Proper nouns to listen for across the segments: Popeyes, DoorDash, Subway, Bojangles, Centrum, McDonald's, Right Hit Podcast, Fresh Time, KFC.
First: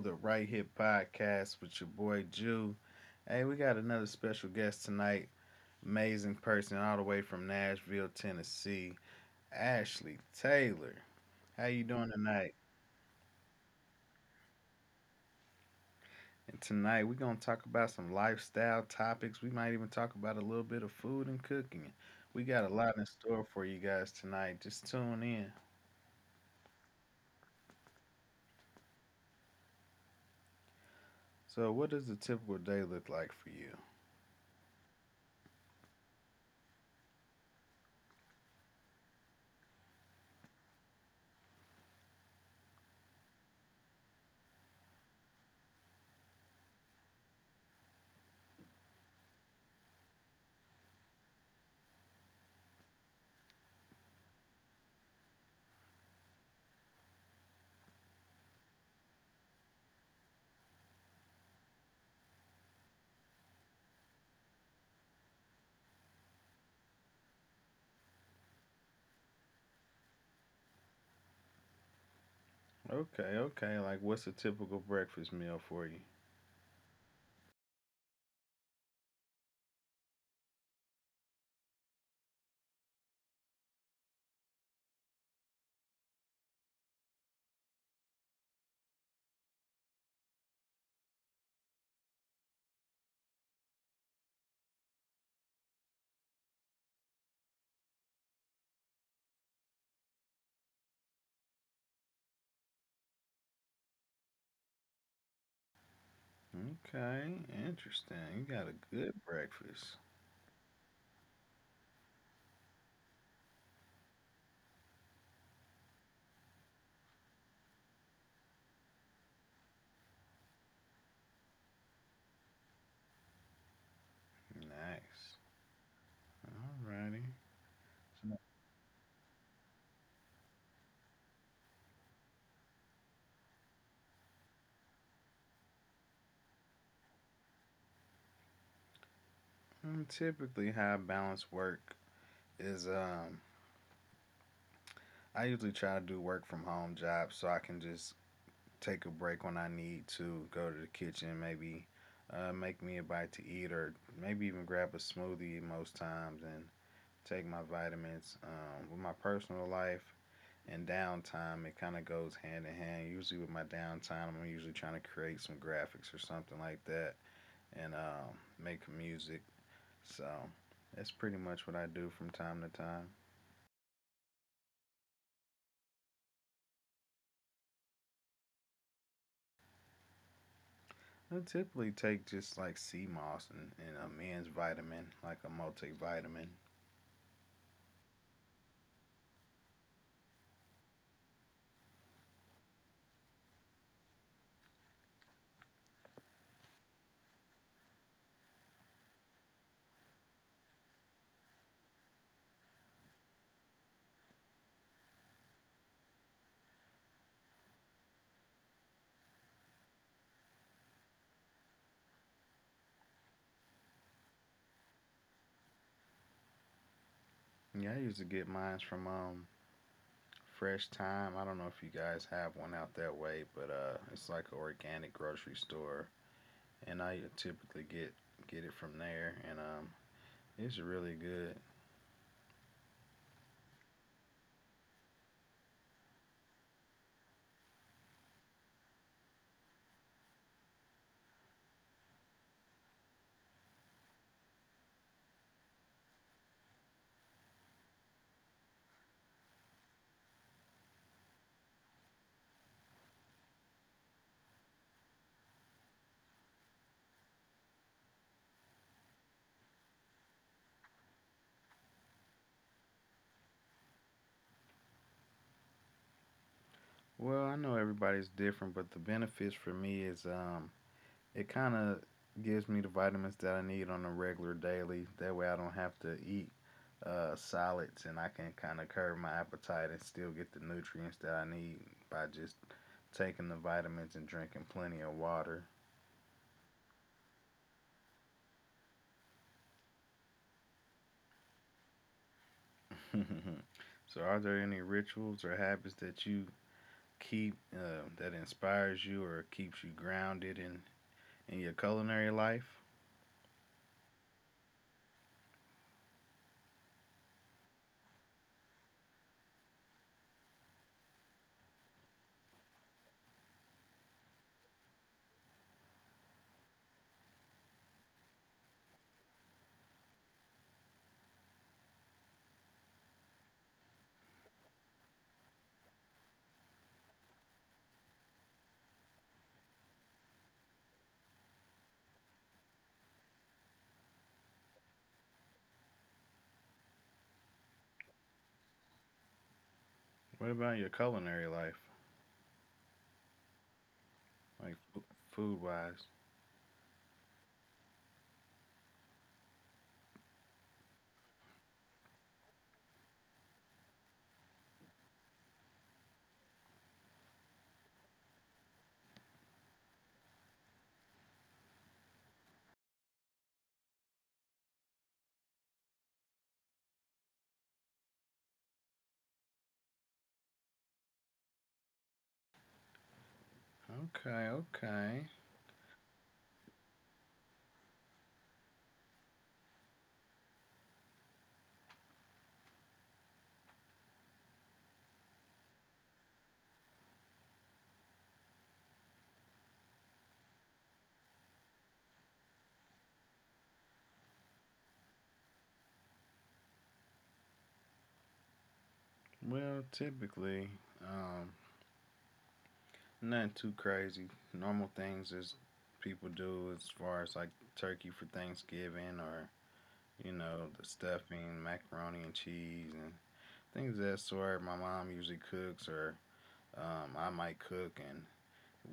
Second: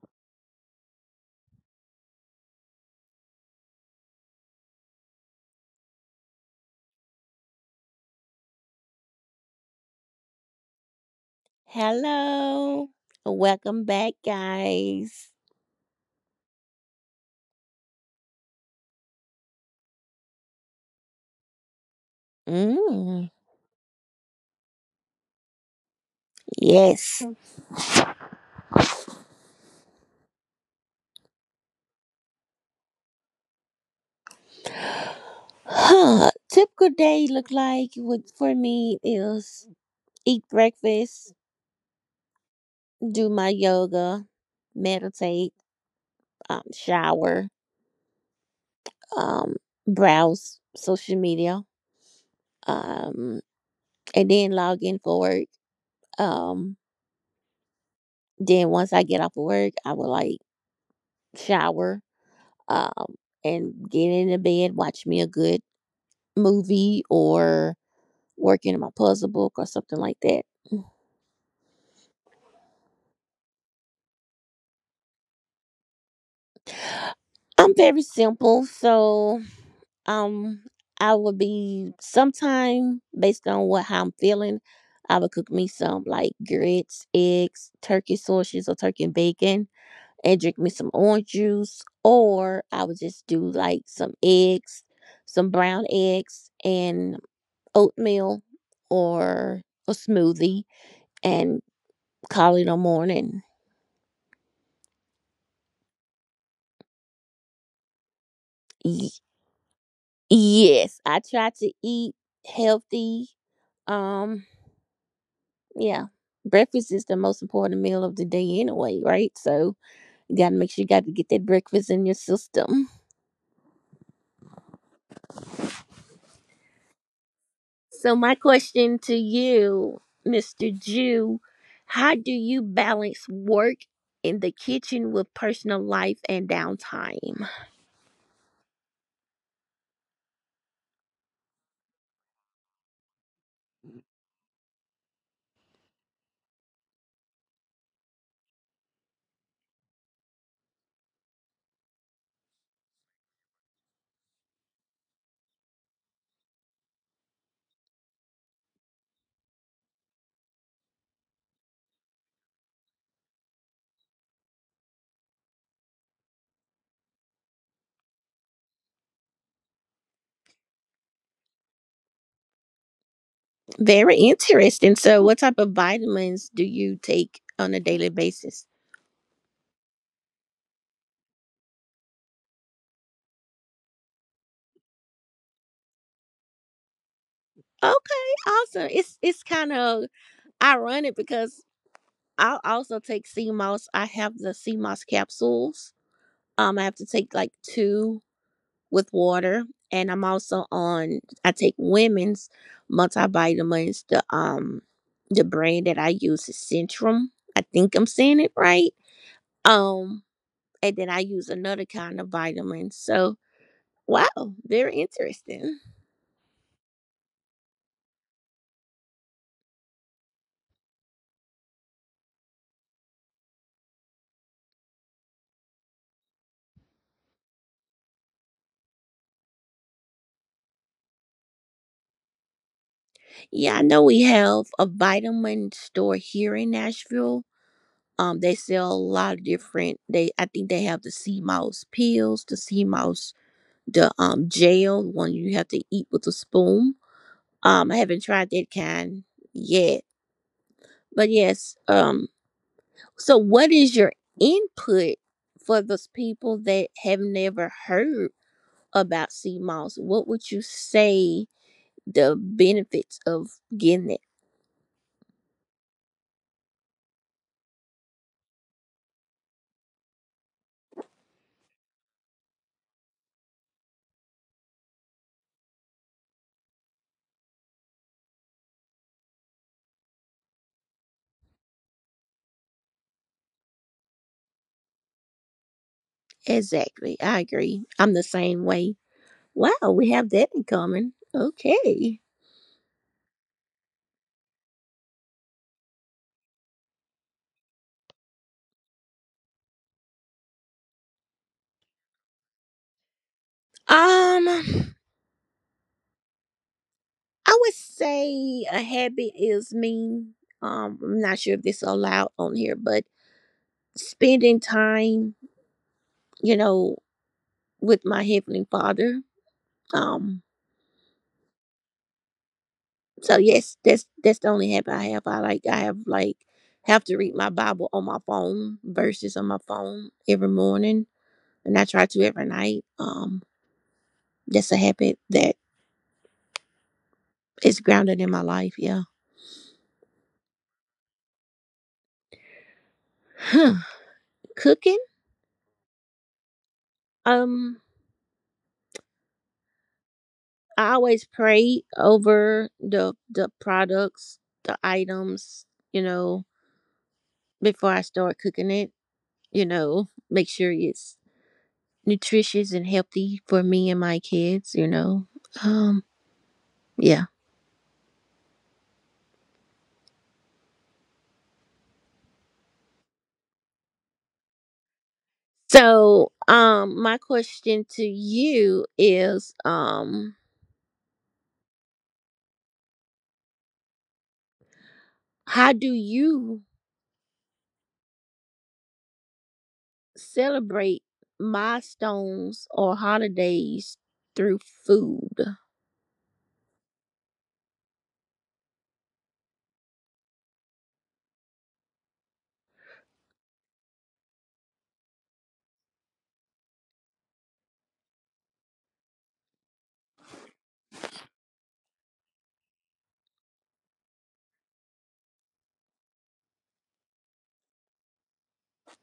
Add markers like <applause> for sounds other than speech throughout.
the Right Hit Podcast with your boy Jew. Hey, we got another special guest tonight, amazing person all the way from Nashville, Tennessee, Ashley Taylor. How you doing tonight? Hello. Welcome back, guys. And tonight we're gonna talk about some lifestyle topics. We might even talk about a little bit of food and cooking. We got a lot in Mm, store for you guys tonight. Just tune in. yes. So, what does a typical day look like for you? Huh. Typical day look like what for me is eat breakfast, do my yoga, meditate, shower, um, browse social media, um, and then log in for work. Um, then once I get off of work, I will like shower, um, and get into bed, watch me a good movie or working on my puzzle book or something like that. Okay, okay. Like, what's a typical breakfast meal for you? I'm very simple, so um I would be sometime based on what how I'm feeling, I would cook me some like grits, eggs, turkey sausages or turkey and bacon and drink me some orange juice, or I would just do like some eggs, some brown eggs and oatmeal or a smoothie and call it a morning. Okay, interesting. You got a good breakfast. Yes, I try to eat healthy. Um, yeah. Breakfast is the most important meal of the day anyway, right? So you gotta make sure you gotta get that breakfast in your system. Nice. Alrighty. So my question to you, Mr. Jew, how do you balance work in the kitchen with personal life and downtime? Mm, typically, how I balance work is I usually try to do work from home jobs so I can just take a break when I need to go to the kitchen, maybe make me a bite to eat, or maybe even grab a smoothie most times and take my vitamins. With my personal life, and downtime, it kind of goes hand in hand. Usually with my downtime, I'm usually trying to create some graphics or something like that and make music. So that's pretty much what I do from time to time. Very interesting. So what type of vitamins do you take on a daily basis? I typically take just like sea moss and a men's vitamin, like a multivitamin. Okay, awesome. It's kind of ironic because I'll also take sea moss. I have the sea moss capsules. I have to take like two with water, and I'm also on. I take women's multivitamins. The brand that I use is Centrum. I think I'm saying it right. Um, and then I use another kind of vitamin. So wow, very interesting. Yeah, I used to get mine from Fresh Time. I don't know if you guys have one out that way, but it's like an organic grocery store, and I typically get it from there. And it's really good. Yeah, I know we have a vitamin store here in Nashville. They sell a lot of different. They I think they have the sea mouse pills, the sea mouse, the gel one you have to eat with a spoon. I haven't tried that kind yet, but yes. So what is your input for those people that have never heard about sea moss? What would you say the benefits of getting it? Well, I know everybody's different, but the benefits for me is it kind of gives me the vitamins that I need on a regular daily. That way I don't have to eat solids and I can kind of curb my appetite and still get the nutrients that I need by just taking the vitamins and drinking plenty of water. Exactly, I agree. I'm the same way. Wow, we have that in common. Okay. <laughs> So are there any rituals or habits that you keep, that inspires you or keeps you grounded in your culinary life? Um, I would say a habit is me. I'm not sure if this is allowed on here, but spending time, you know, with my heavenly Father. Um, so yes, that's the only habit I have. I like I have like have to read my Bible on my phone, verses on my phone every morning, and I try to every night. That's a habit that is grounded in my life. Yeah. What about your culinary life, Huh. like Cooking. food wise? Um, I always pray over the products, the items, you know, before I start cooking it, you know, make sure it's nutritious and healthy for me and my kids, you know. Um yeah. Okay, okay. So, my question to you is how do you celebrate milestones or holidays through food? Well, typically, um, nothing too crazy. Normal things is people do as far as like turkey for Thanksgiving or you know the stuffing, macaroni and cheese, and things of that sort. My mom usually cooks, or I might cook, and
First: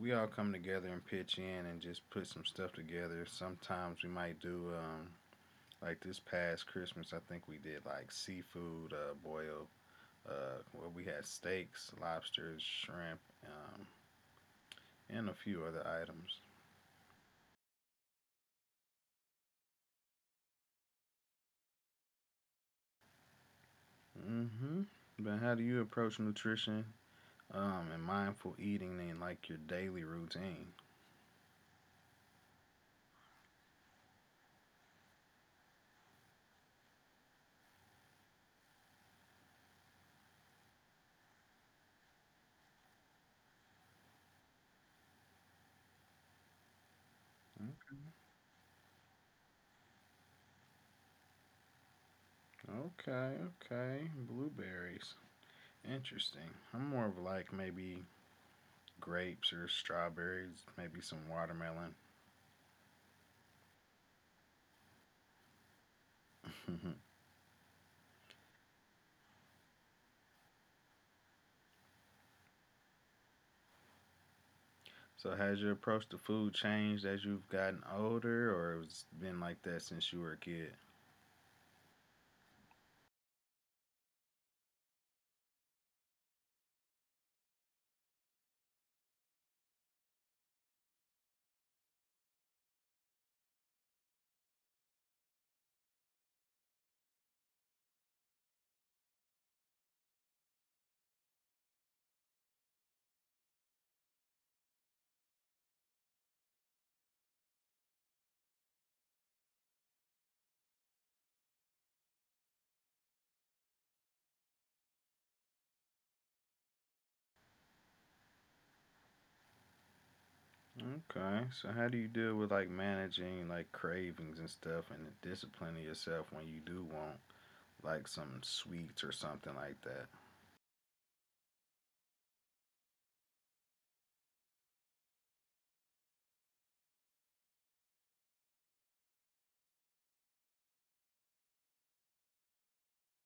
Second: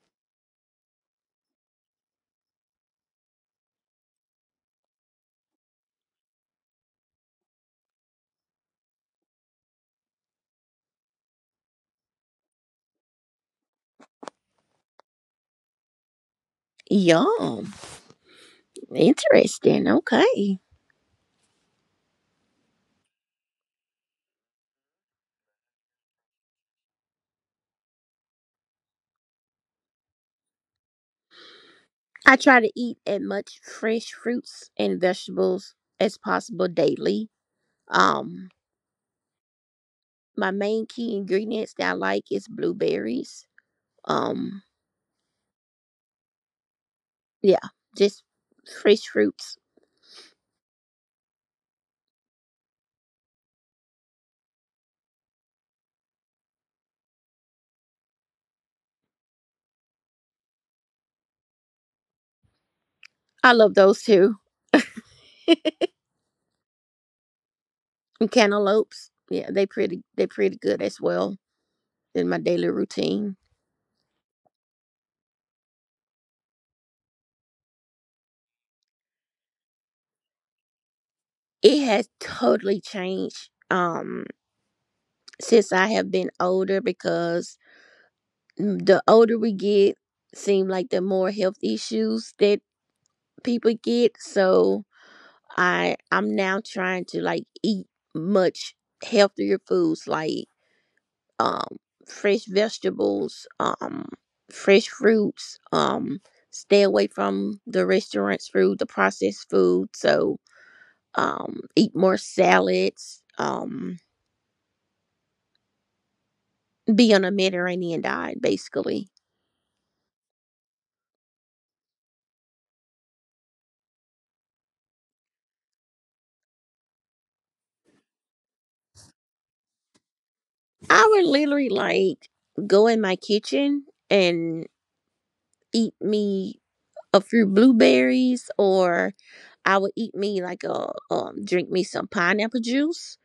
we all come together and pitch in and just put some stuff together. Sometimes we might do like this past Christmas, I think we did like seafood, boil, where we had steaks, lobsters, shrimp, and a few other items. Yum. Interesting. Okay. Mm-hmm. But how do you approach nutrition, and mindful eating in like your daily routine? I try to eat as much fresh fruits and vegetables as possible daily. Um, my main key ingredients that I like is blueberries. Um, yeah, Okay, just fresh fruits. okay. Okay. Blueberries. Interesting. I'm more of like maybe grapes or strawberries, maybe some watermelon. I love those too. <laughs> <laughs> And cantaloupes, yeah, they pretty good as well in my daily routine. So has your approach to food changed as you've gotten older, or it's been like that since you were a kid? It has totally changed since I have been older because mm, the older we get, seem like the more health issues that people get, so I'm now trying to like eat much healthier foods like um fresh vegetables, fresh fruits, stay away from the restaurants food, the processed food, so eat more salads, be on a mediterranean diet basically. Okay, so how do you deal with like managing like cravings and stuff, and disciplining yourself when you do want like some sweets or something like that? I would literally like go in my kitchen and eat me a few blueberries, or I would eat me like a drink me some pineapple juice,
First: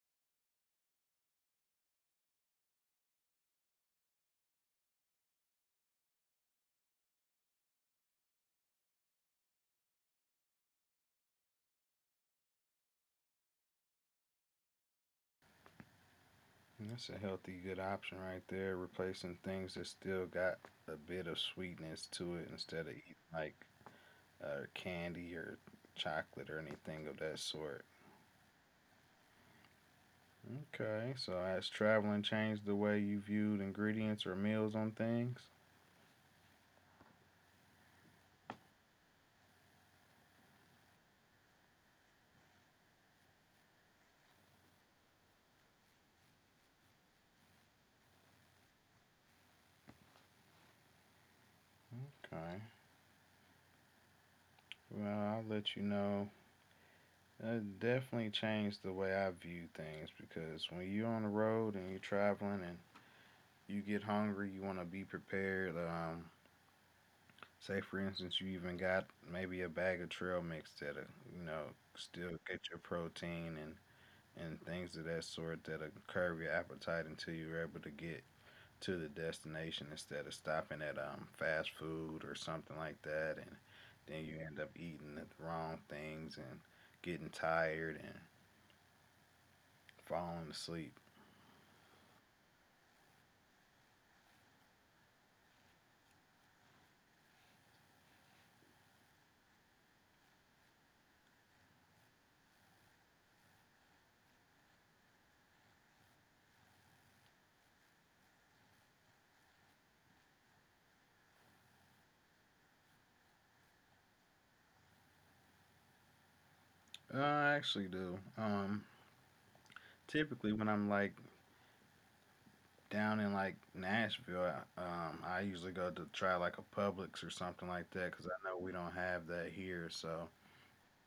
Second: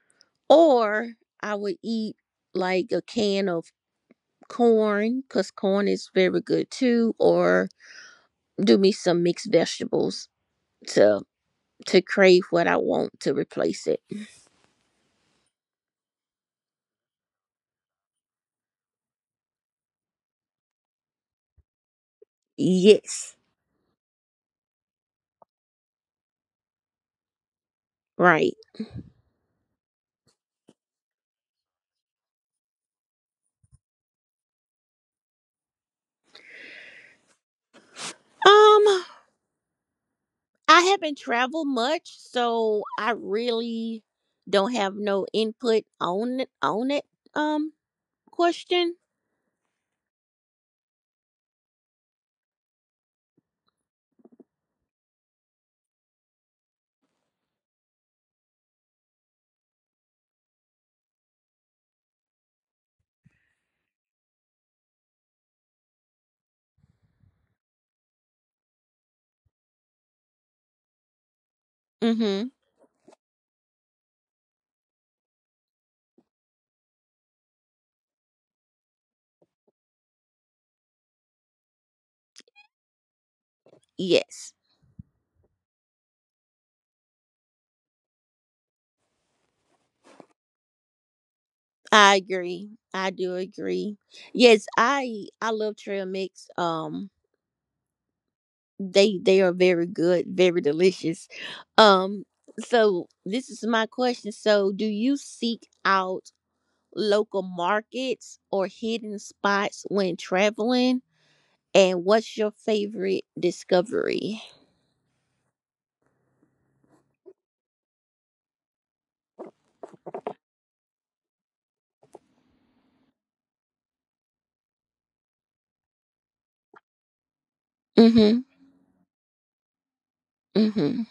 or I would eat like a can of corn cuz corn is very good too, or do me some mixed vegetables to crave what I want to replace it. That's a healthy, good option right there. Replacing things that still got a bit of sweetness to it instead of eating Yes. like, candy or chocolate or anything of that sort. Right. Okay, so has traveling changed the way you viewed ingredients or meals on things? Um I haven't traveled much so I really don't have no input on it um question. Okay, well, I'll let you know. It definitely changed the way I view things because when you're on the road and you're traveling and you get hungry, you want to be prepared. Say for instance, you even got maybe a bag of trail mix that you know still Mhm. get your protein and things of that sort that'll curb your appetite until you're able to get to the destination instead of stopping at fast food or something like that and then you Yes, end up eating the wrong things and getting tired and falling asleep. I agree. I do agree. Yes, I love trail mix. They are very good, very delicious. Um, so this is my question. So, do you seek out local markets or hidden spots when traveling? And what's your favorite discovery? I actually do. Typically when I'm like down in like Nashville, I usually go to try like a Publix or something like that cuz Mm-hmm. I know we don't have that here, so Mm-hmm.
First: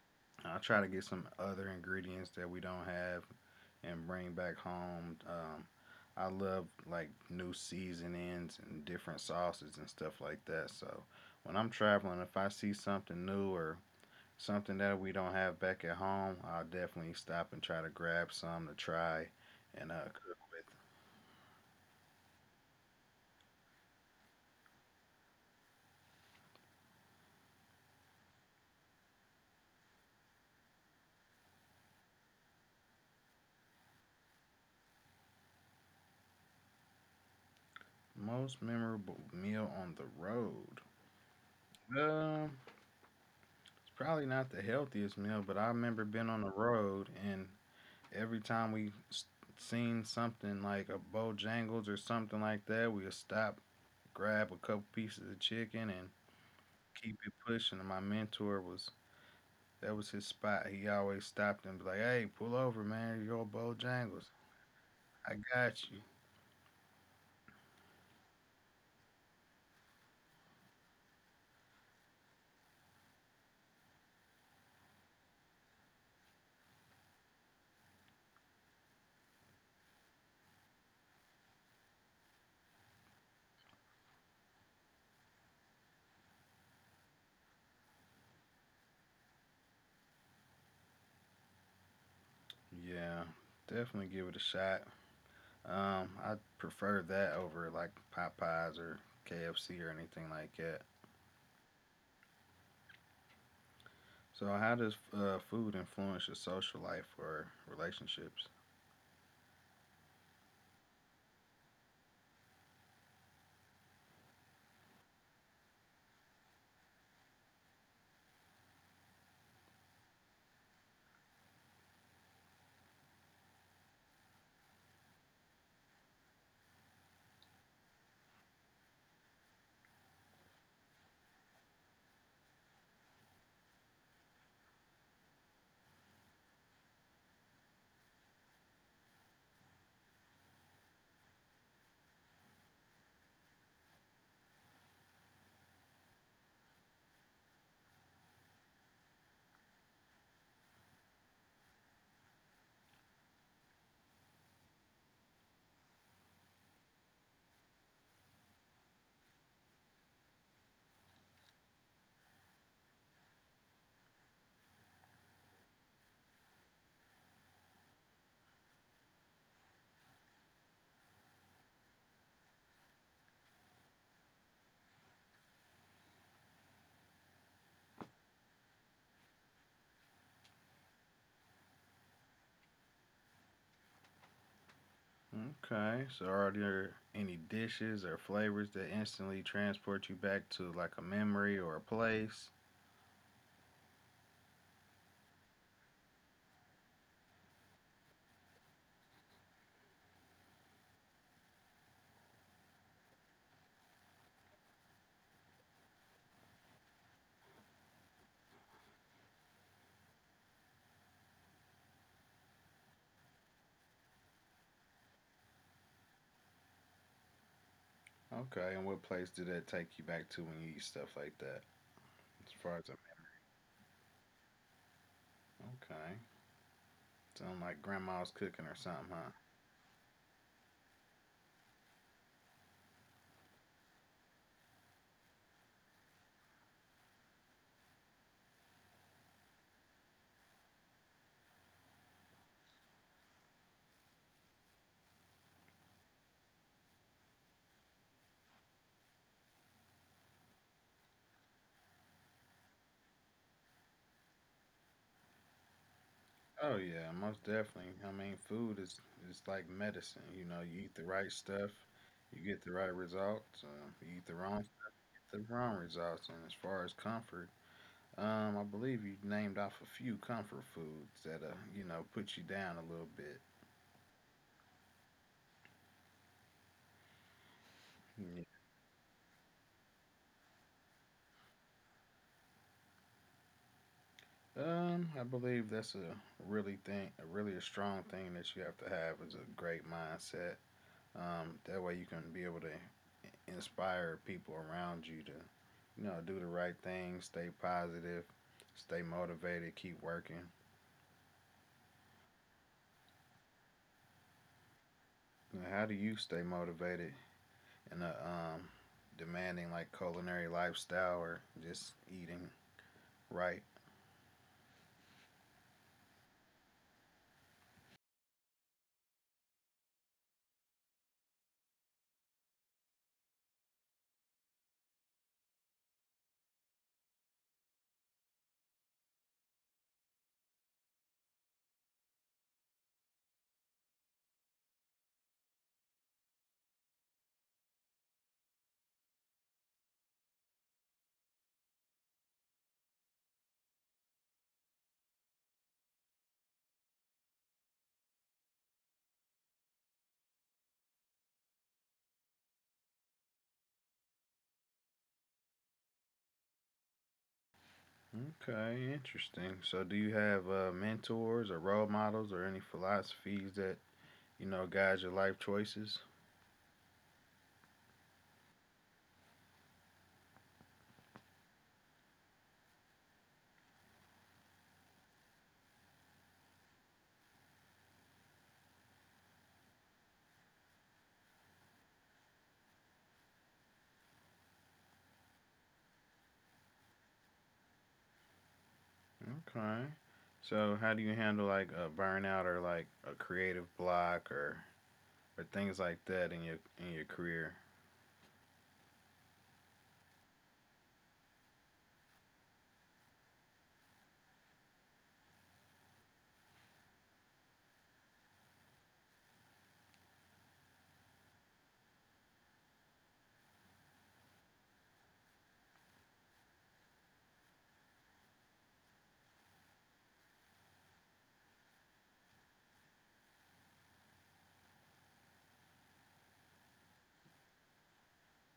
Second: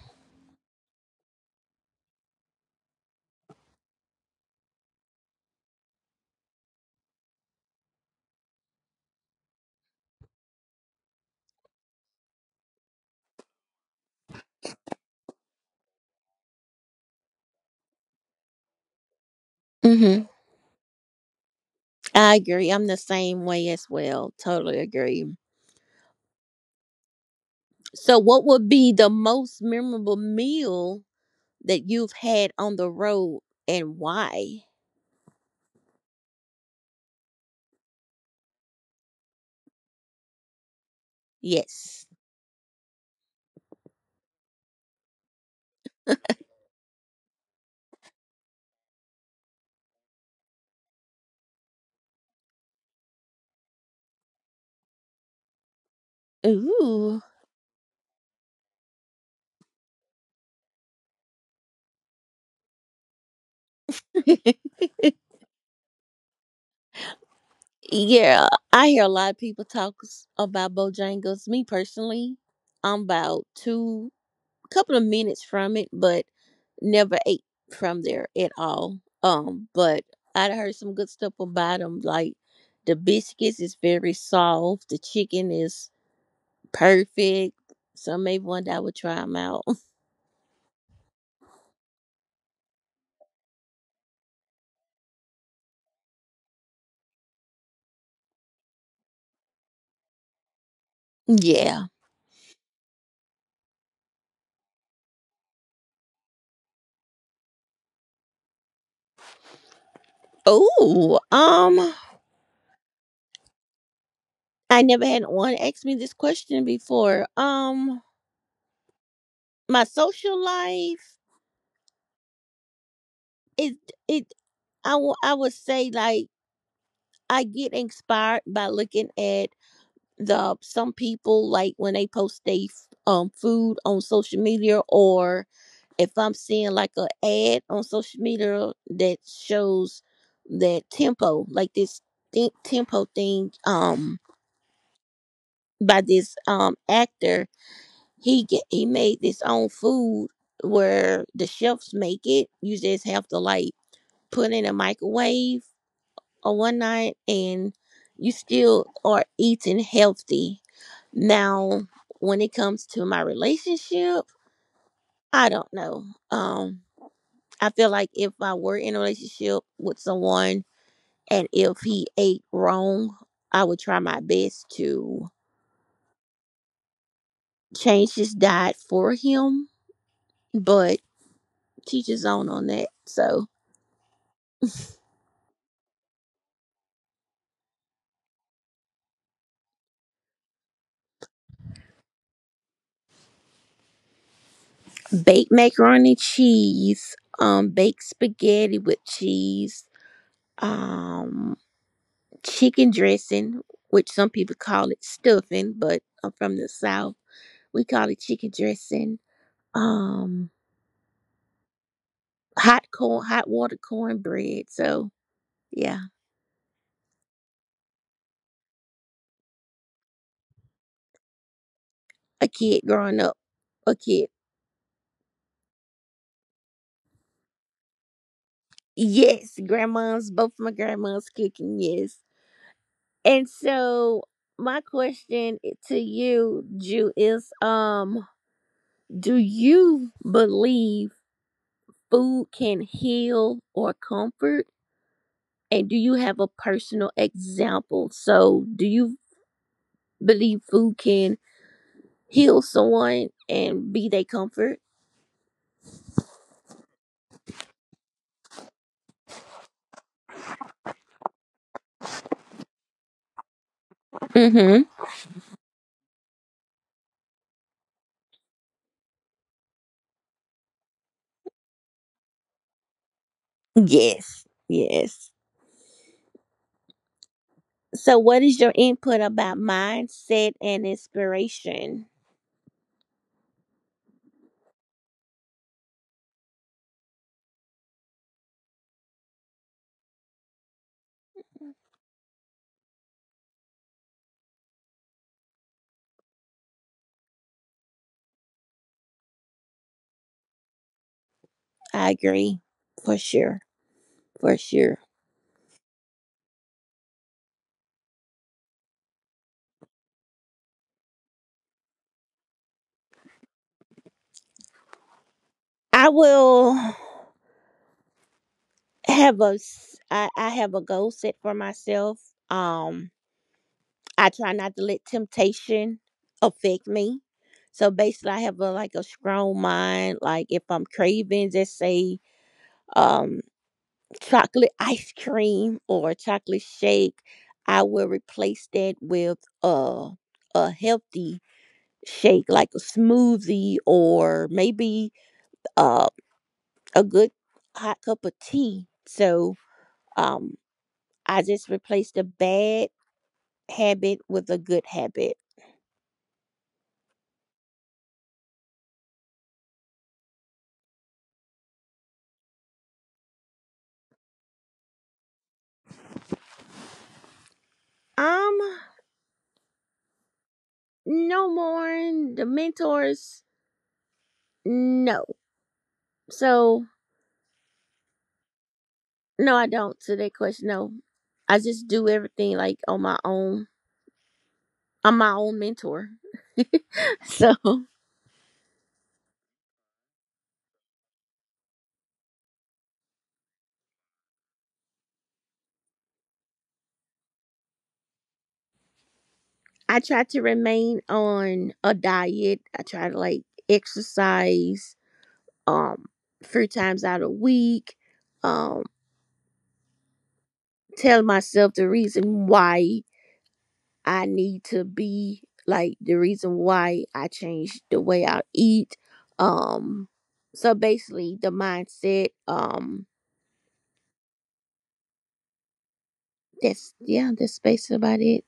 I try to get some other ingredients that we don't have and bring back home. I love like new seasonings and different sauces and stuff like that. So when I'm traveling, if I see something new or something that we don't have back at home, I'll definitely stop and try to grab some to try and, Mm-hmm. cook with. I agree. I'm the same way as well. Totally agree. So, what would be the most memorable meal that you've had on the road and why? Most memorable meal on the road. Yes. Um, it's probably not the healthiest meal, but I remember being on the road and every time we seen something like a Bojangles or something like that, we'll stop, grab a couple pieces of chicken, and keep Ooh. it pushing. And my mentor was that was his spot. He always stopped and be like, "Hey, pull over, man. You're on Bojangles. <laughs> I got you." Yeah. I hear a lot of people talk s- about Bojangles. Me personally, I'm about two, couple of minutes from it, but never ate from there at all. But I'd heard some good stuff about them. Like the biscuits is very soft, the chicken is perfect. So maybe one day I would try them out. <laughs> Yeah, definitely give it a shot. I prefer that over like Popeyes or KFC or anything like that. Yeah. So, how does, food influence your social life or relationships? Oh, I never had one ask me this question before. My social life it it I would say like I get inspired by looking at the some people like when they post they food on social media, or if I'm seeing like a ad on social media that shows that tempo, like this think tempo thing, by this actor, he made this own food where the chefs make it. You just have to like put in a microwave or one night, and you still are eating healthy. Now, when it comes to my relationship, I don't know. Um, I feel like if I were in a relationship with someone and if he ate wrong, I would try my best to change his diet for him, but teach his own on that. So, Okay, so are there any dishes or flavors that instantly transport you back to like a memory or a place? baked macaroni cheese, baked spaghetti with cheese, um, chicken dressing, which some people call it stuffing, but I'm from the South. We call it chicken dressing, um, hot corn, hot water cornbread. So, yeah. Okay, and what place did that take you back to when you eat stuff like that? As A far kid as a growing up, a kid. memory. Okay, sound like grandma's cooking or something, huh? Yes, grandmas, both my grandmas cooking, yes. And so my question to you, Jew, is do you believe food can heal or comfort? And do you have a personal example? So do you believe food can heal someone and be their comfort? Oh yeah, most definitely. I mean, food is like medicine. You know, you eat the right stuff, you get the right results. You eat Mm-hmm. the wrong results. And as far as comfort, I believe you named off a few comfort foods that, you know, put you down a little bit. Yes. Yes. So, Yeah. what is your input about mindset and inspiration? I believe that's a really thing, a really a strong thing that you have to have is a great mindset. That way you can be able to inspire people around you to, you know, do the right thing, stay positive, stay motivated, keep working. I agree, for sure, for sure. You how do you stay motivated in a, demanding like culinary lifestyle or just eating right? I will have a s- I have a goal set for myself. Um, I try not to let temptation affect me. So basically, I have a like a strong mind. Like if I'm craving, just say um chocolate ice cream or chocolate shake, I will replace that with a healthy shake like a smoothie, or maybe uh, a good hot cup of tea. So um, I just replaced a bad habit with a good habit. Okay, interesting. So, do you have, mentors or role models or any philosophies that you know guide your life choices? Um, no more in the mentors. No. So no, I don't. To that question, no. I just do everything like on my own. I'm my own mentor. So Okay. So, how do you handle like a burnout or like a creative block or things like that in your career? I try to remain on a diet. I try to like exercise um three times out a week. Um tell myself the reason why I need to be like the reason why I changed the way I eat. Um so basically the mindset, that's yeah, that's basically about it.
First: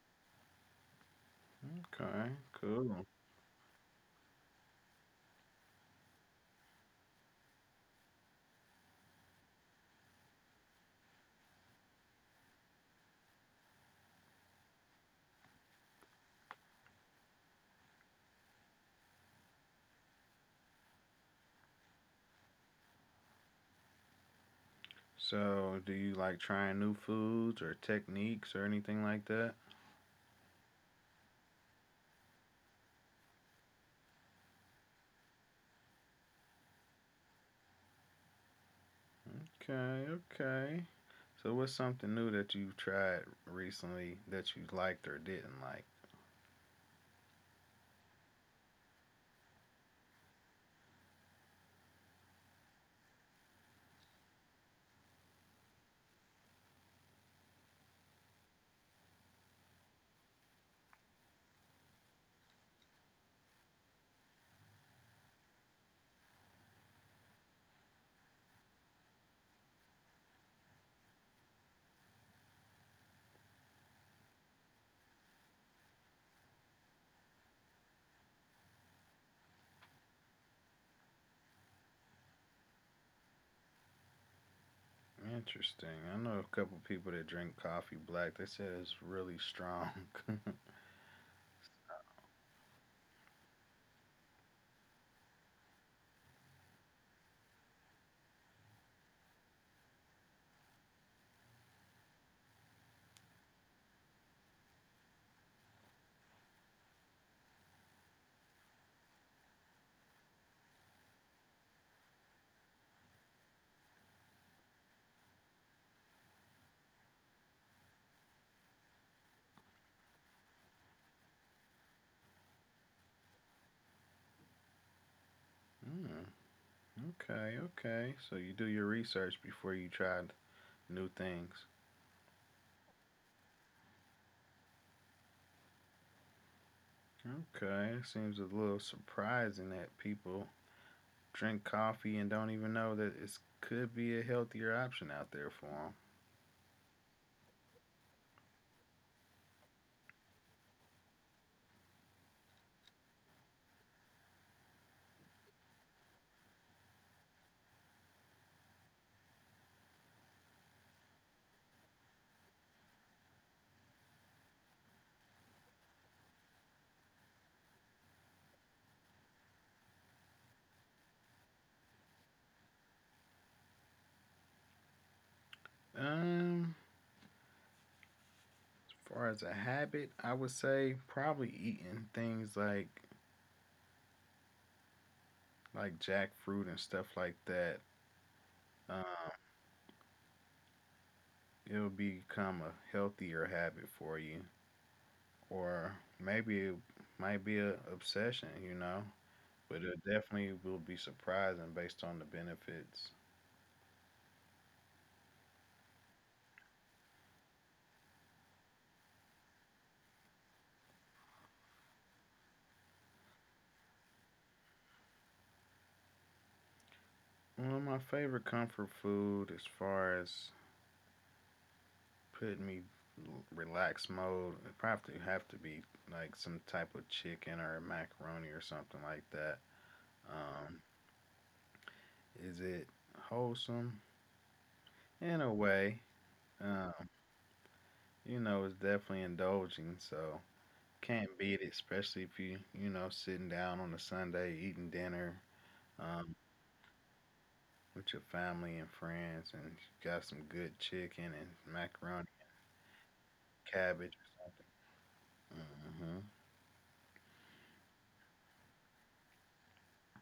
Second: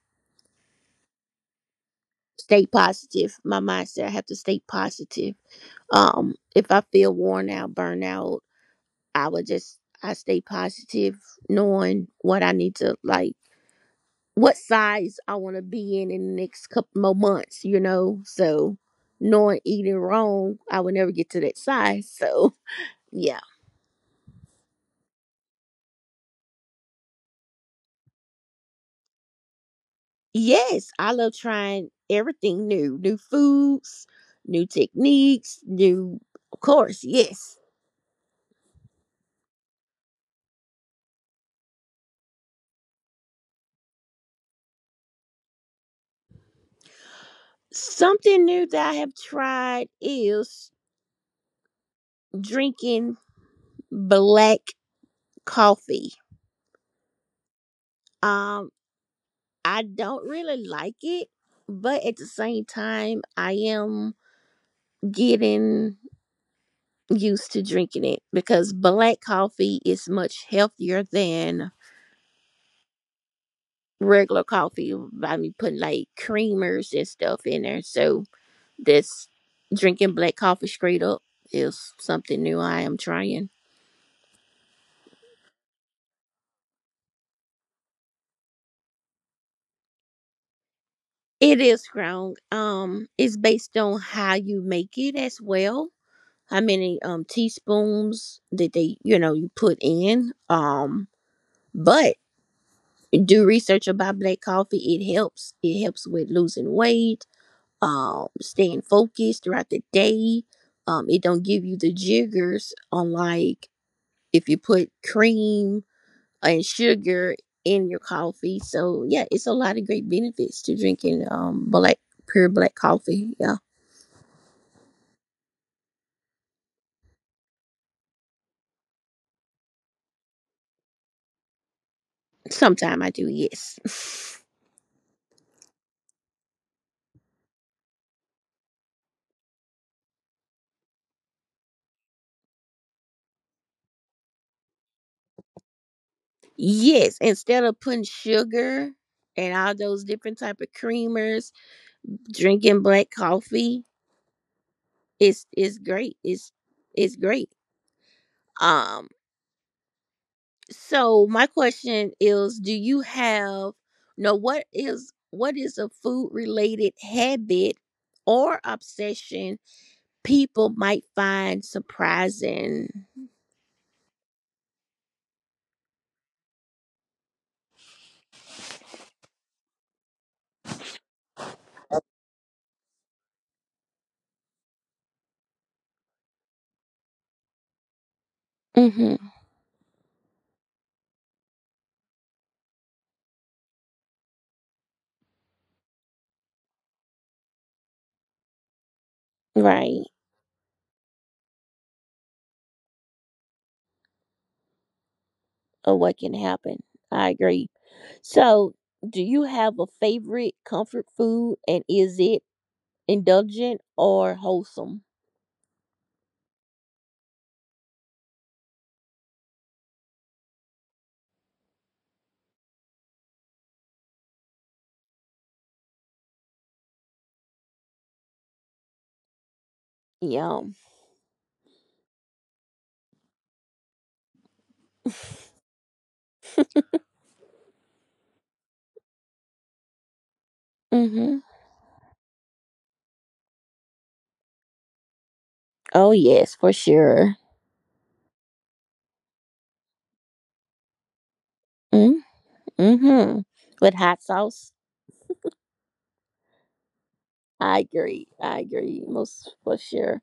Okay, Stay cool. positive. My mindset I have to stay positive. If I feel worn out, burnout, I would just I stay positive, knowing what I need to like, what size I want to be in the next couple more months. You know, so knowing eating wrong, I would never get to that size. So <laughs> yeah, So, do you like trying new foods or techniques or anything like that? yes, I love trying everything new, new foods, new techniques, new of course, yes. Okay, okay. So, what's something new that you've tried recently that you liked or didn't like? Something new that I have tried is drinking black coffee. Um. I don't really like it, but at the same time, I am getting used to drinking it because black coffee is much healthier than regular coffee by me putting like creamers and stuff in there. So this drinking black coffee straight up is something new I am trying. Interesting. I know a couple people that drink coffee black. They said it's really strong. <laughs> It is strong. It's based on how you make it as well. How many teaspoons that they you know you put in. But do research about black coffee. It helps. It helps with losing weight, staying focused throughout the day. It don't give you the jiggers on like if you put cream and sugar in your coffee. So yeah, it's a lot of great benefits to drinking black pure black coffee. Yeah. mm, okay, okay. So you do your research before you try new things. Sometime I do, yes. Okay, it seems a little surprising that people drink coffee and don't even know that it could be a healthier option out there for them. <laughs> Yes, instead of putting sugar and all those different type of creamers, drinking black coffee it's great. It's great. Um so my question is do you have no what is a food related habit or obsession people might find surprising? Um, as far as a habit, I would say probably eating things like jackfruit and stuff like that. Um, Mhm. It'll become a healthier habit for you, or maybe it might be an obsession, you know. But Right. it definitely will be surprising based on the benefits. Or what can happen. I agree. So do you have a favorite comfort food, and is it indulgent or wholesome? One of my favorite comfort food, as far as putting me relaxed mode, it probably have to be like some type of chicken or macaroni or something like that. Yum. Um, is it wholesome <laughs> in a way? Um, you know, it's definitely indulging, so can't Mhm. beat it, especially if you, you know, sitting down on a Sunday, eating dinner, Oh um, yes, for sure. with your family and friends, and you got some good chicken and macaroni Mm. and Mm-hmm. With cabbage hot or sauce. something. I agree. I agree most for sure.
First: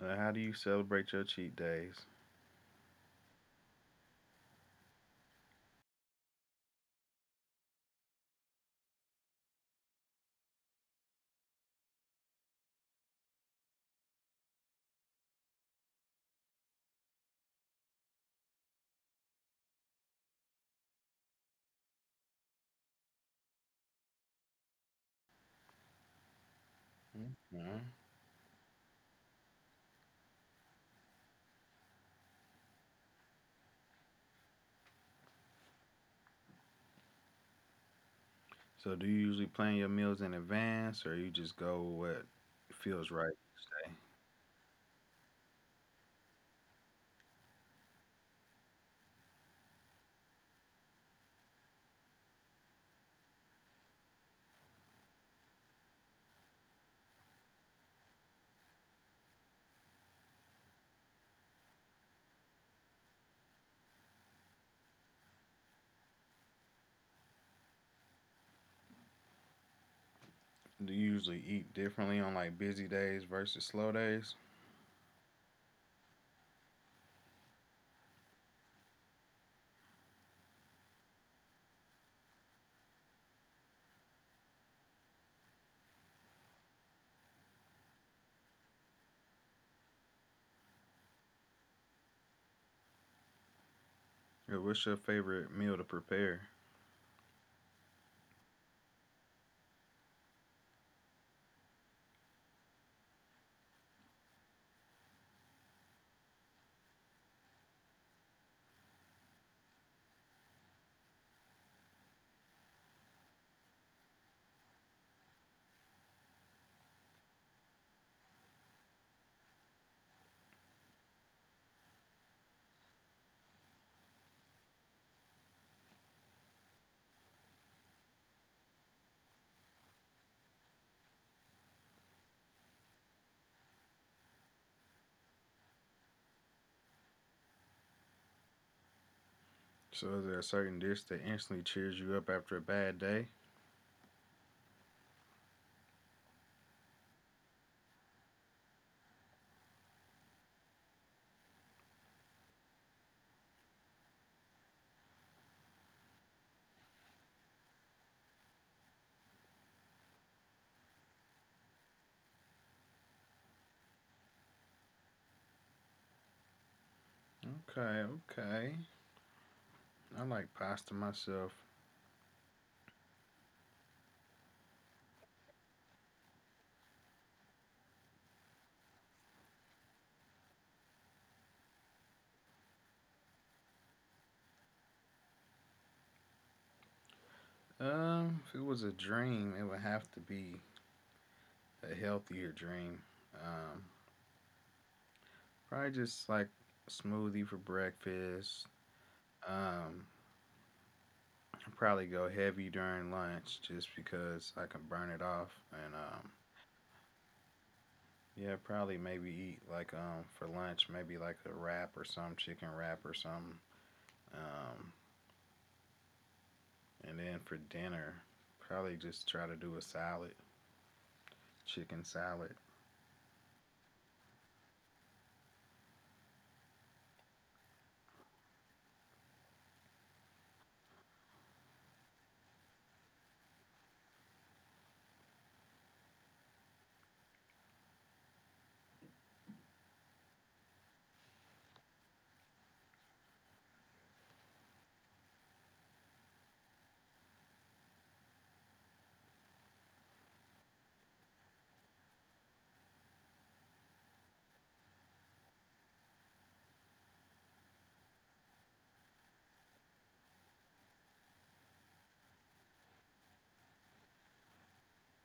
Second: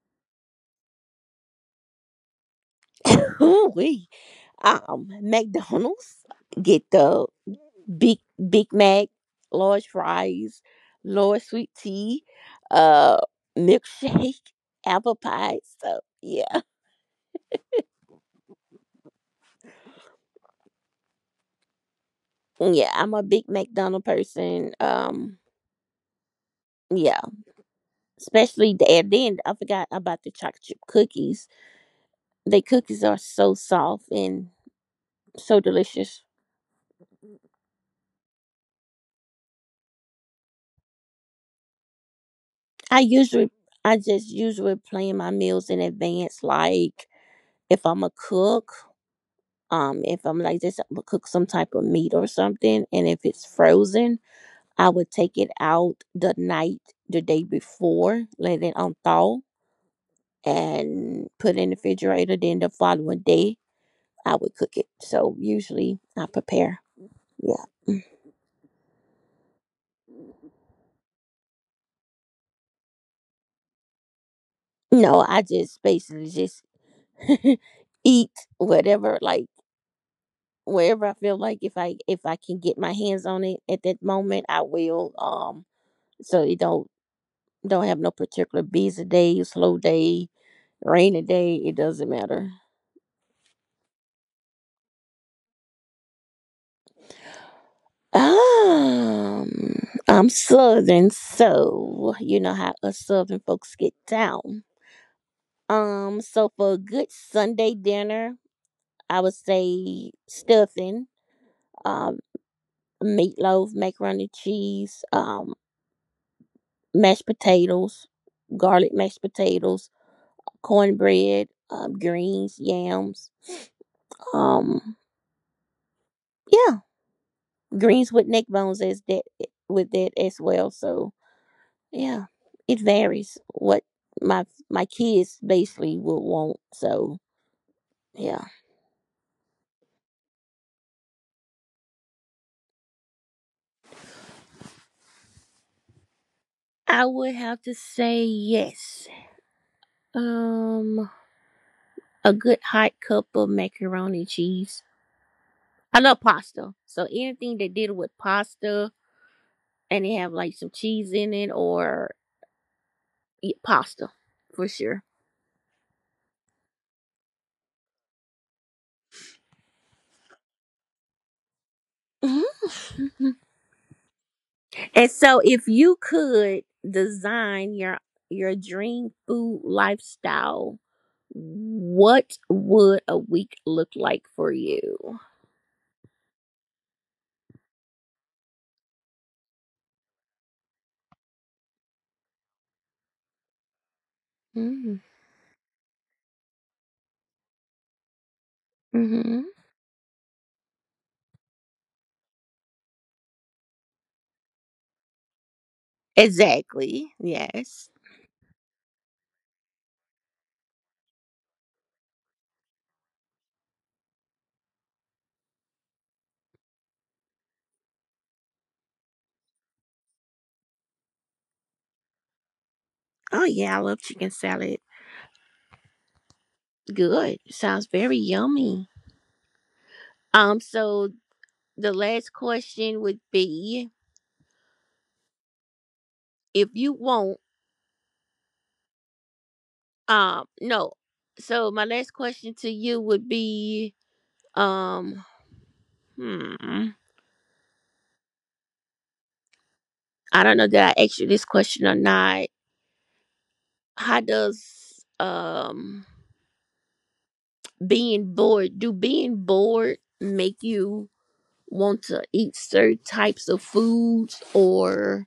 How do you celebrate your cheat days? Ooh wee. McDonald's get the big Big Mac, large fries, large sweet tea, uh, milkshake, <laughs> apple pie. So yeah, yeah. I'm a big McDonald person. Yeah, hmm especially the and then I forgot about the chocolate chip cookies. The cookies are so soft and so delicious. So, do you usually plan your meals in advance, or you just go with what I feels right? usually I just usually plan my meals in advance, like if I'm a cook, if I'm like just I'ma cook some type of meat or something, and if it's frozen, I would take it out the day before, let it unthaw and put it in the refrigerator, then the following day I would cook it. So usually I prepare. Yeah. Mm. Do you usually eat differently on like busy days versus slow days? No, I just basically just <laughs> eat whatever like wherever I feel like if I can get my hands on it at that moment, I will. So it don't have no particular busy day, slow day, rainy day. It doesn't matter. Or what's your favorite meal to prepare? I'm Southern, so you know how us Southern folks get down. So for a good Sunday dinner, I would say stuffing, um, meatloaf, macaroni and cheese, mashed potatoes, garlic mashed potatoes cornbread, greens, yams. Um, yeah, greens with neck bones as that with that as well. So yeah, it varies what my my kids basically would want. So yeah, So is there a certain dish that instantly cheers you up after a bad day? I would have to say yes. Um, a good hot cup of macaroni and cheese. I love pasta, so anything that deal with pasta and they have like some cheese in it or yeah, pasta for sure. Okay, okay. I like pasta myself. <laughs> And so if you could design your dream food lifestyle, what would a week look like for you? If it was a dream, it would have to be a healthier dream. Um, Probably just like a smoothie for breakfast. Mm-hmm. Um, I'd probably go heavy during lunch just because I can burn it off. And Exactly. Yes. yeah, probably maybe eat like for lunch maybe like a wrap or some chicken wrap or something. Um, And then for dinner, probably just try to do a salad, chicken salad. Oh yeah, I love chicken salad. Good. Sounds very yummy. So the last question would be if you want no. So my last question to you would be um hmm I don't know that I asked you this question or not. How does being bored do being bored make you want to eat certain types of foods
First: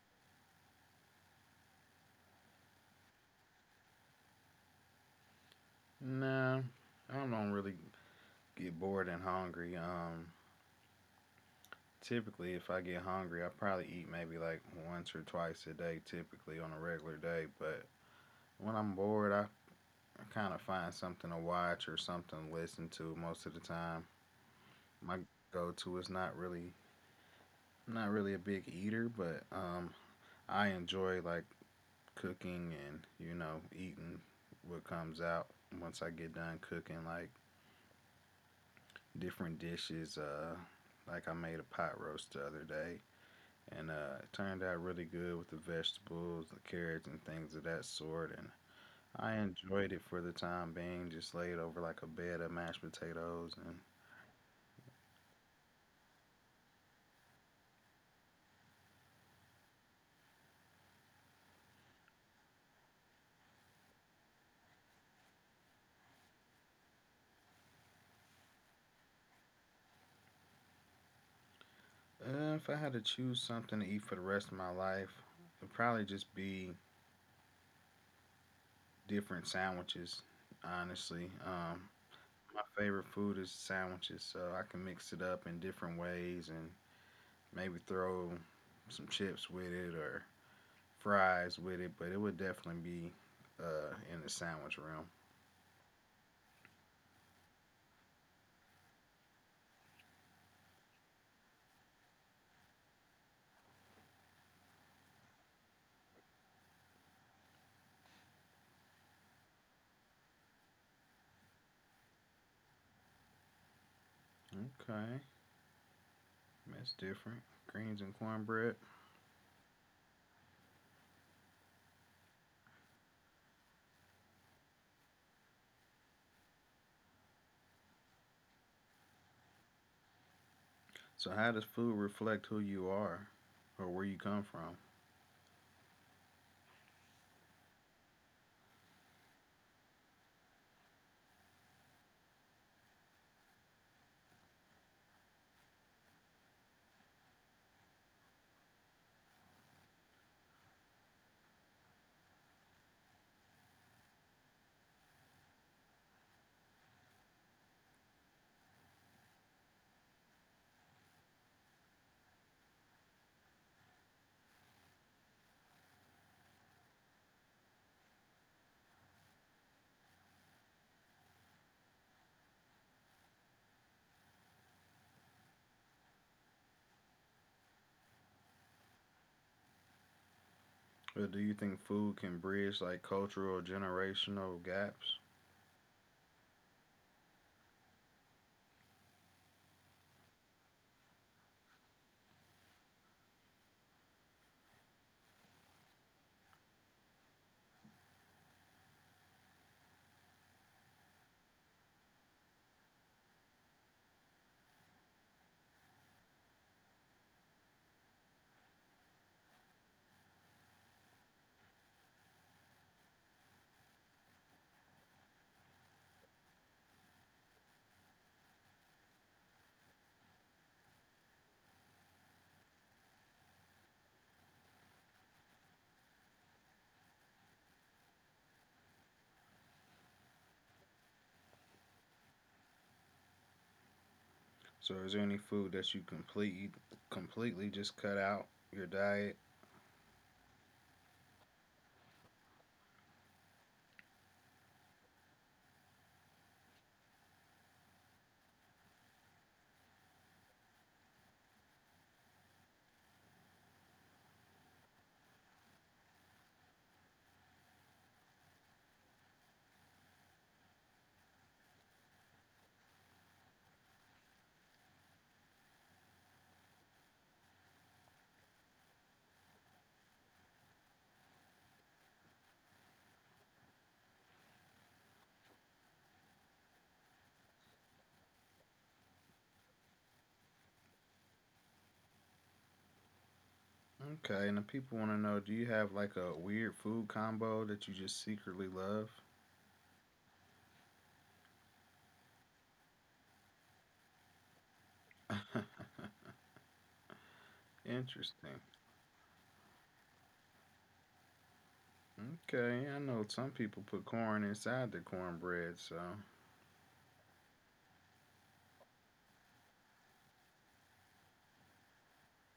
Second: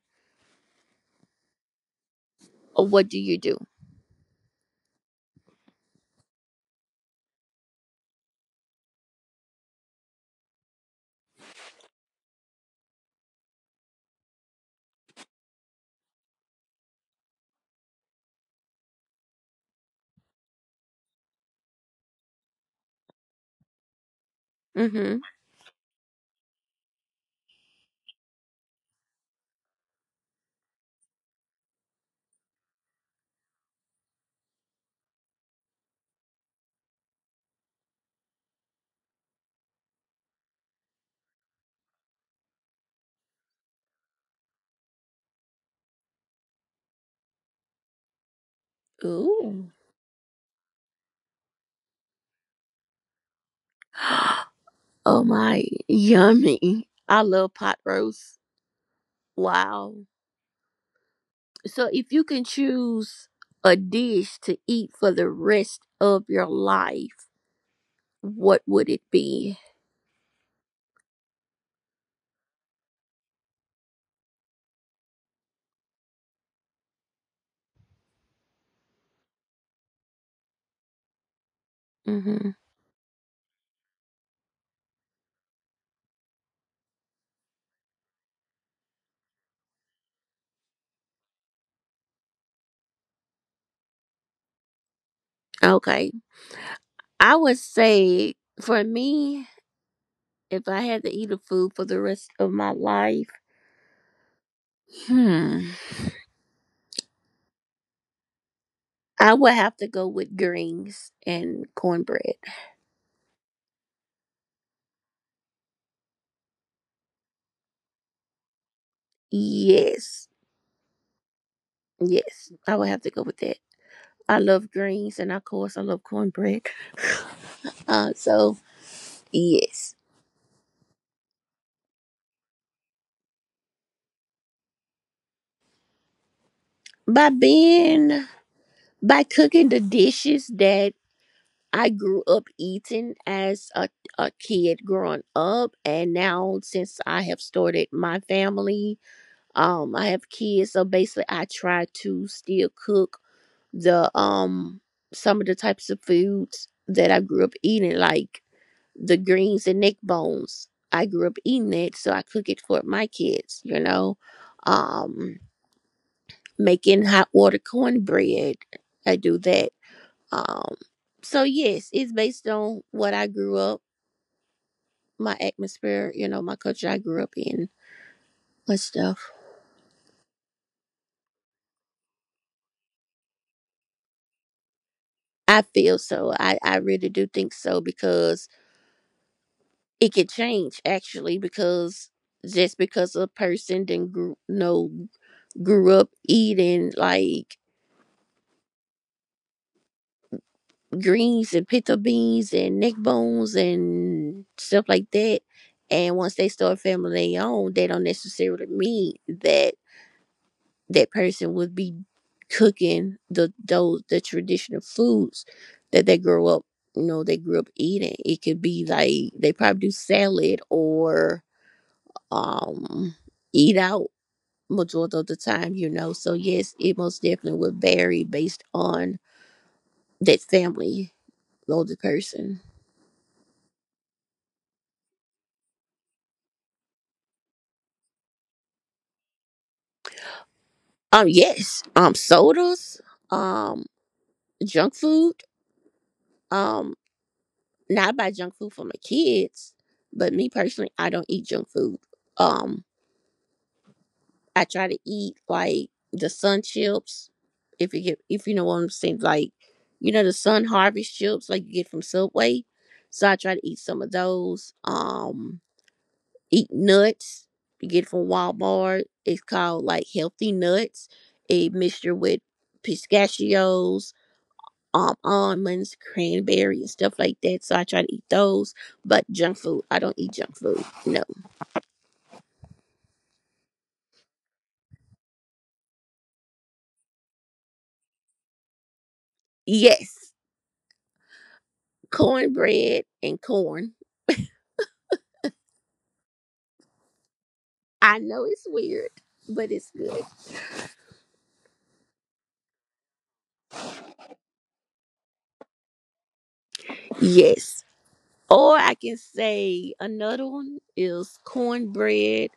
or what do you do? Nah, I don't really get bored and hungry. Typically, if I get hungry, I probably eat maybe like once or twice a day, typically on a regular day. But when I'm bored, I kind of find something to watch or something to listen to most of the time. My Mm-hmm. go-to is not really, not really a big eater, but I enjoy like cooking and you know eating what comes out once I get done cooking like different dishes. Like I made a pot roast the other day, and it turned out really good with the vegetables, the carrots, and things of that sort. And I Ooh. enjoyed it for the time being, just laid over like a bed of mashed potatoes. <gasps> Oh my yummy. I love pot roast. Wow. So if you can choose a dish to eat for the rest of your life, what would it be? And if I had to choose something to eat for the rest of my life, it'd probably just be different sandwiches. Honestly, Mm-hmm. my favorite food is sandwiches, so I can mix it up in different ways and maybe throw some chips with it or fries with it, but it would definitely be, in the sandwich realm. Okay. I would say for me, if I had to eat a food for the rest of my life, hmm, I would have to go with greens and cornbread. Okay, that's different. Greens and cornbread. Yes, yes, I would have to go with that. I love greens, and of course, I love cornbread. So yes, So, how does food reflect who you are or where you come from? by being by cooking the dishes that I grew up eating as a kid growing up, and now since I have started my family. I have kids, so basically I try to still cook the some of the types of foods that I grew up eating, like the greens and neck bones. I grew up eating it, so I cook it for my kids, you know. Um, making hot water cornbread. I do that. Um, so yes, it's based on what I grew up, my atmosphere, you know, my culture I grew up in, my stuff. Or do you think food can bridge like cultural or generational gaps? I feel so. I really do think so because it could change actually because just because a person didn't grew up eating like greens and pita beans and neck bones and stuff like that, and once they start family their own, they don't necessarily mean that that person would be cooking the traditional foods that they grew up you know they grew up eating. It could be like they probably do salad or um eat out majority of the time, you know. So yes, it most definitely would vary based on that family of the person. So, is there any food that you completely just cut out your diet? Yes. Sodas, um, junk food. Um, now I buy junk food for my kids, but me personally, I don't eat junk food. Um, I try to eat like the sun chips, if you know what I'm saying, like you know the sun harvest chips like you get from Subway. So I try to eat some of those. Eat nuts you get it from Walmart. It's called like healthy nuts. A mixture with pistachios, almonds, cranberry, and stuff like that. So I try to eat those. But junk food, I don't eat junk food. No. Okay, and the people want to know do you have like a weird food combo that you just secretly love? Yes, cornbread and corn. <laughs> I know Interesting. it's weird, but it's good. Okay, I know some people put corn inside their cornbread, so. Yes. Or I can say another one is cornbread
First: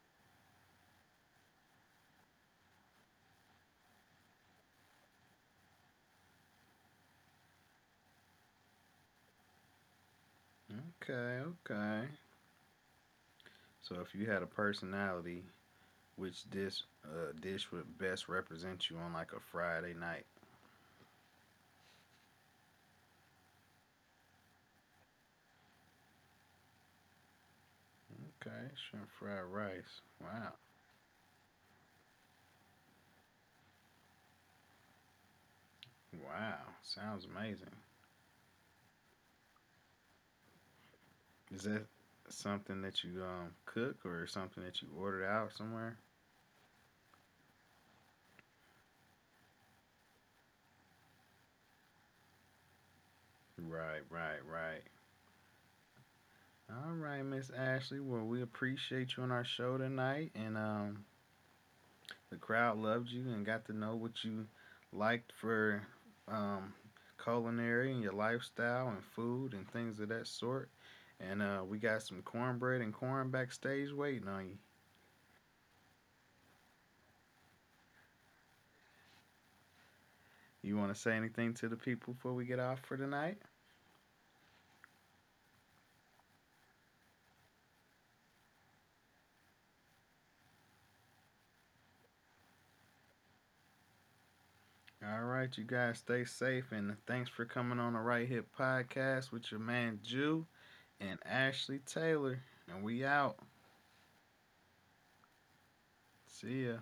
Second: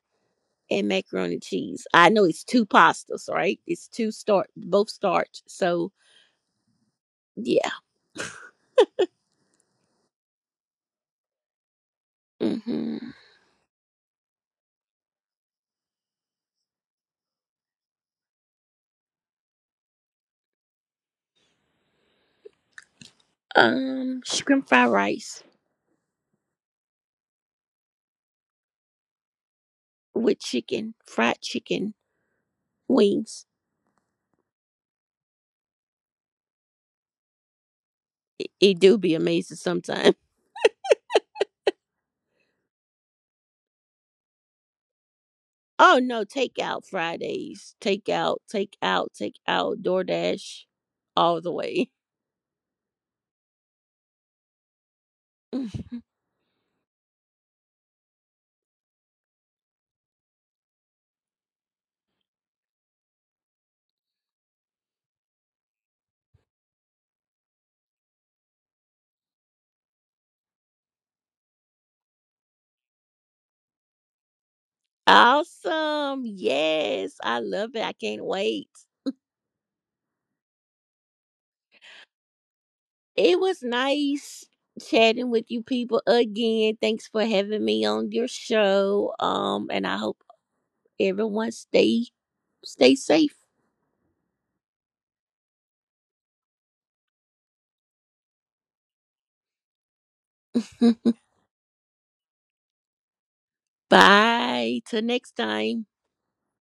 and macaroni cheese. I know it's two pastas, right? It's two starch, both starch. So yeah. Okay, okay. hmm So if you had a personality, which dish, dish would best represent you on like a Friday night? Shrimp fried rice Okay, shrimp fried rice. with Wow. chicken, fried chicken wings. Wow. Sounds amazing. It do be amazing sometimes. <laughs> Is that something that you, cook or something that you ordered out somewhere? Oh no, takeout Fridays, takeout, takeout, takeout, DoorDash, all the way. Right, right, right. <laughs> All right, Miss Ashley. Well, we appreciate you on our show tonight, and the crowd loved you and got to know what you liked for, um, culinary and your lifestyle and food and things of that sort. And we got some cornbread and corn backstage waiting on you. Awesome! Yes, I love it. I can't wait. You want to say anything to the people before we get off for tonight? It was nice chatting with you people again. Thanks for having me on your show. And I hope everyone stay safe. All right, you guys stay safe and thanks for coming on the Right Hip Podcast with your man Jew and <laughs> Ashley Taylor. And we out. Bye. Till next time. See ya.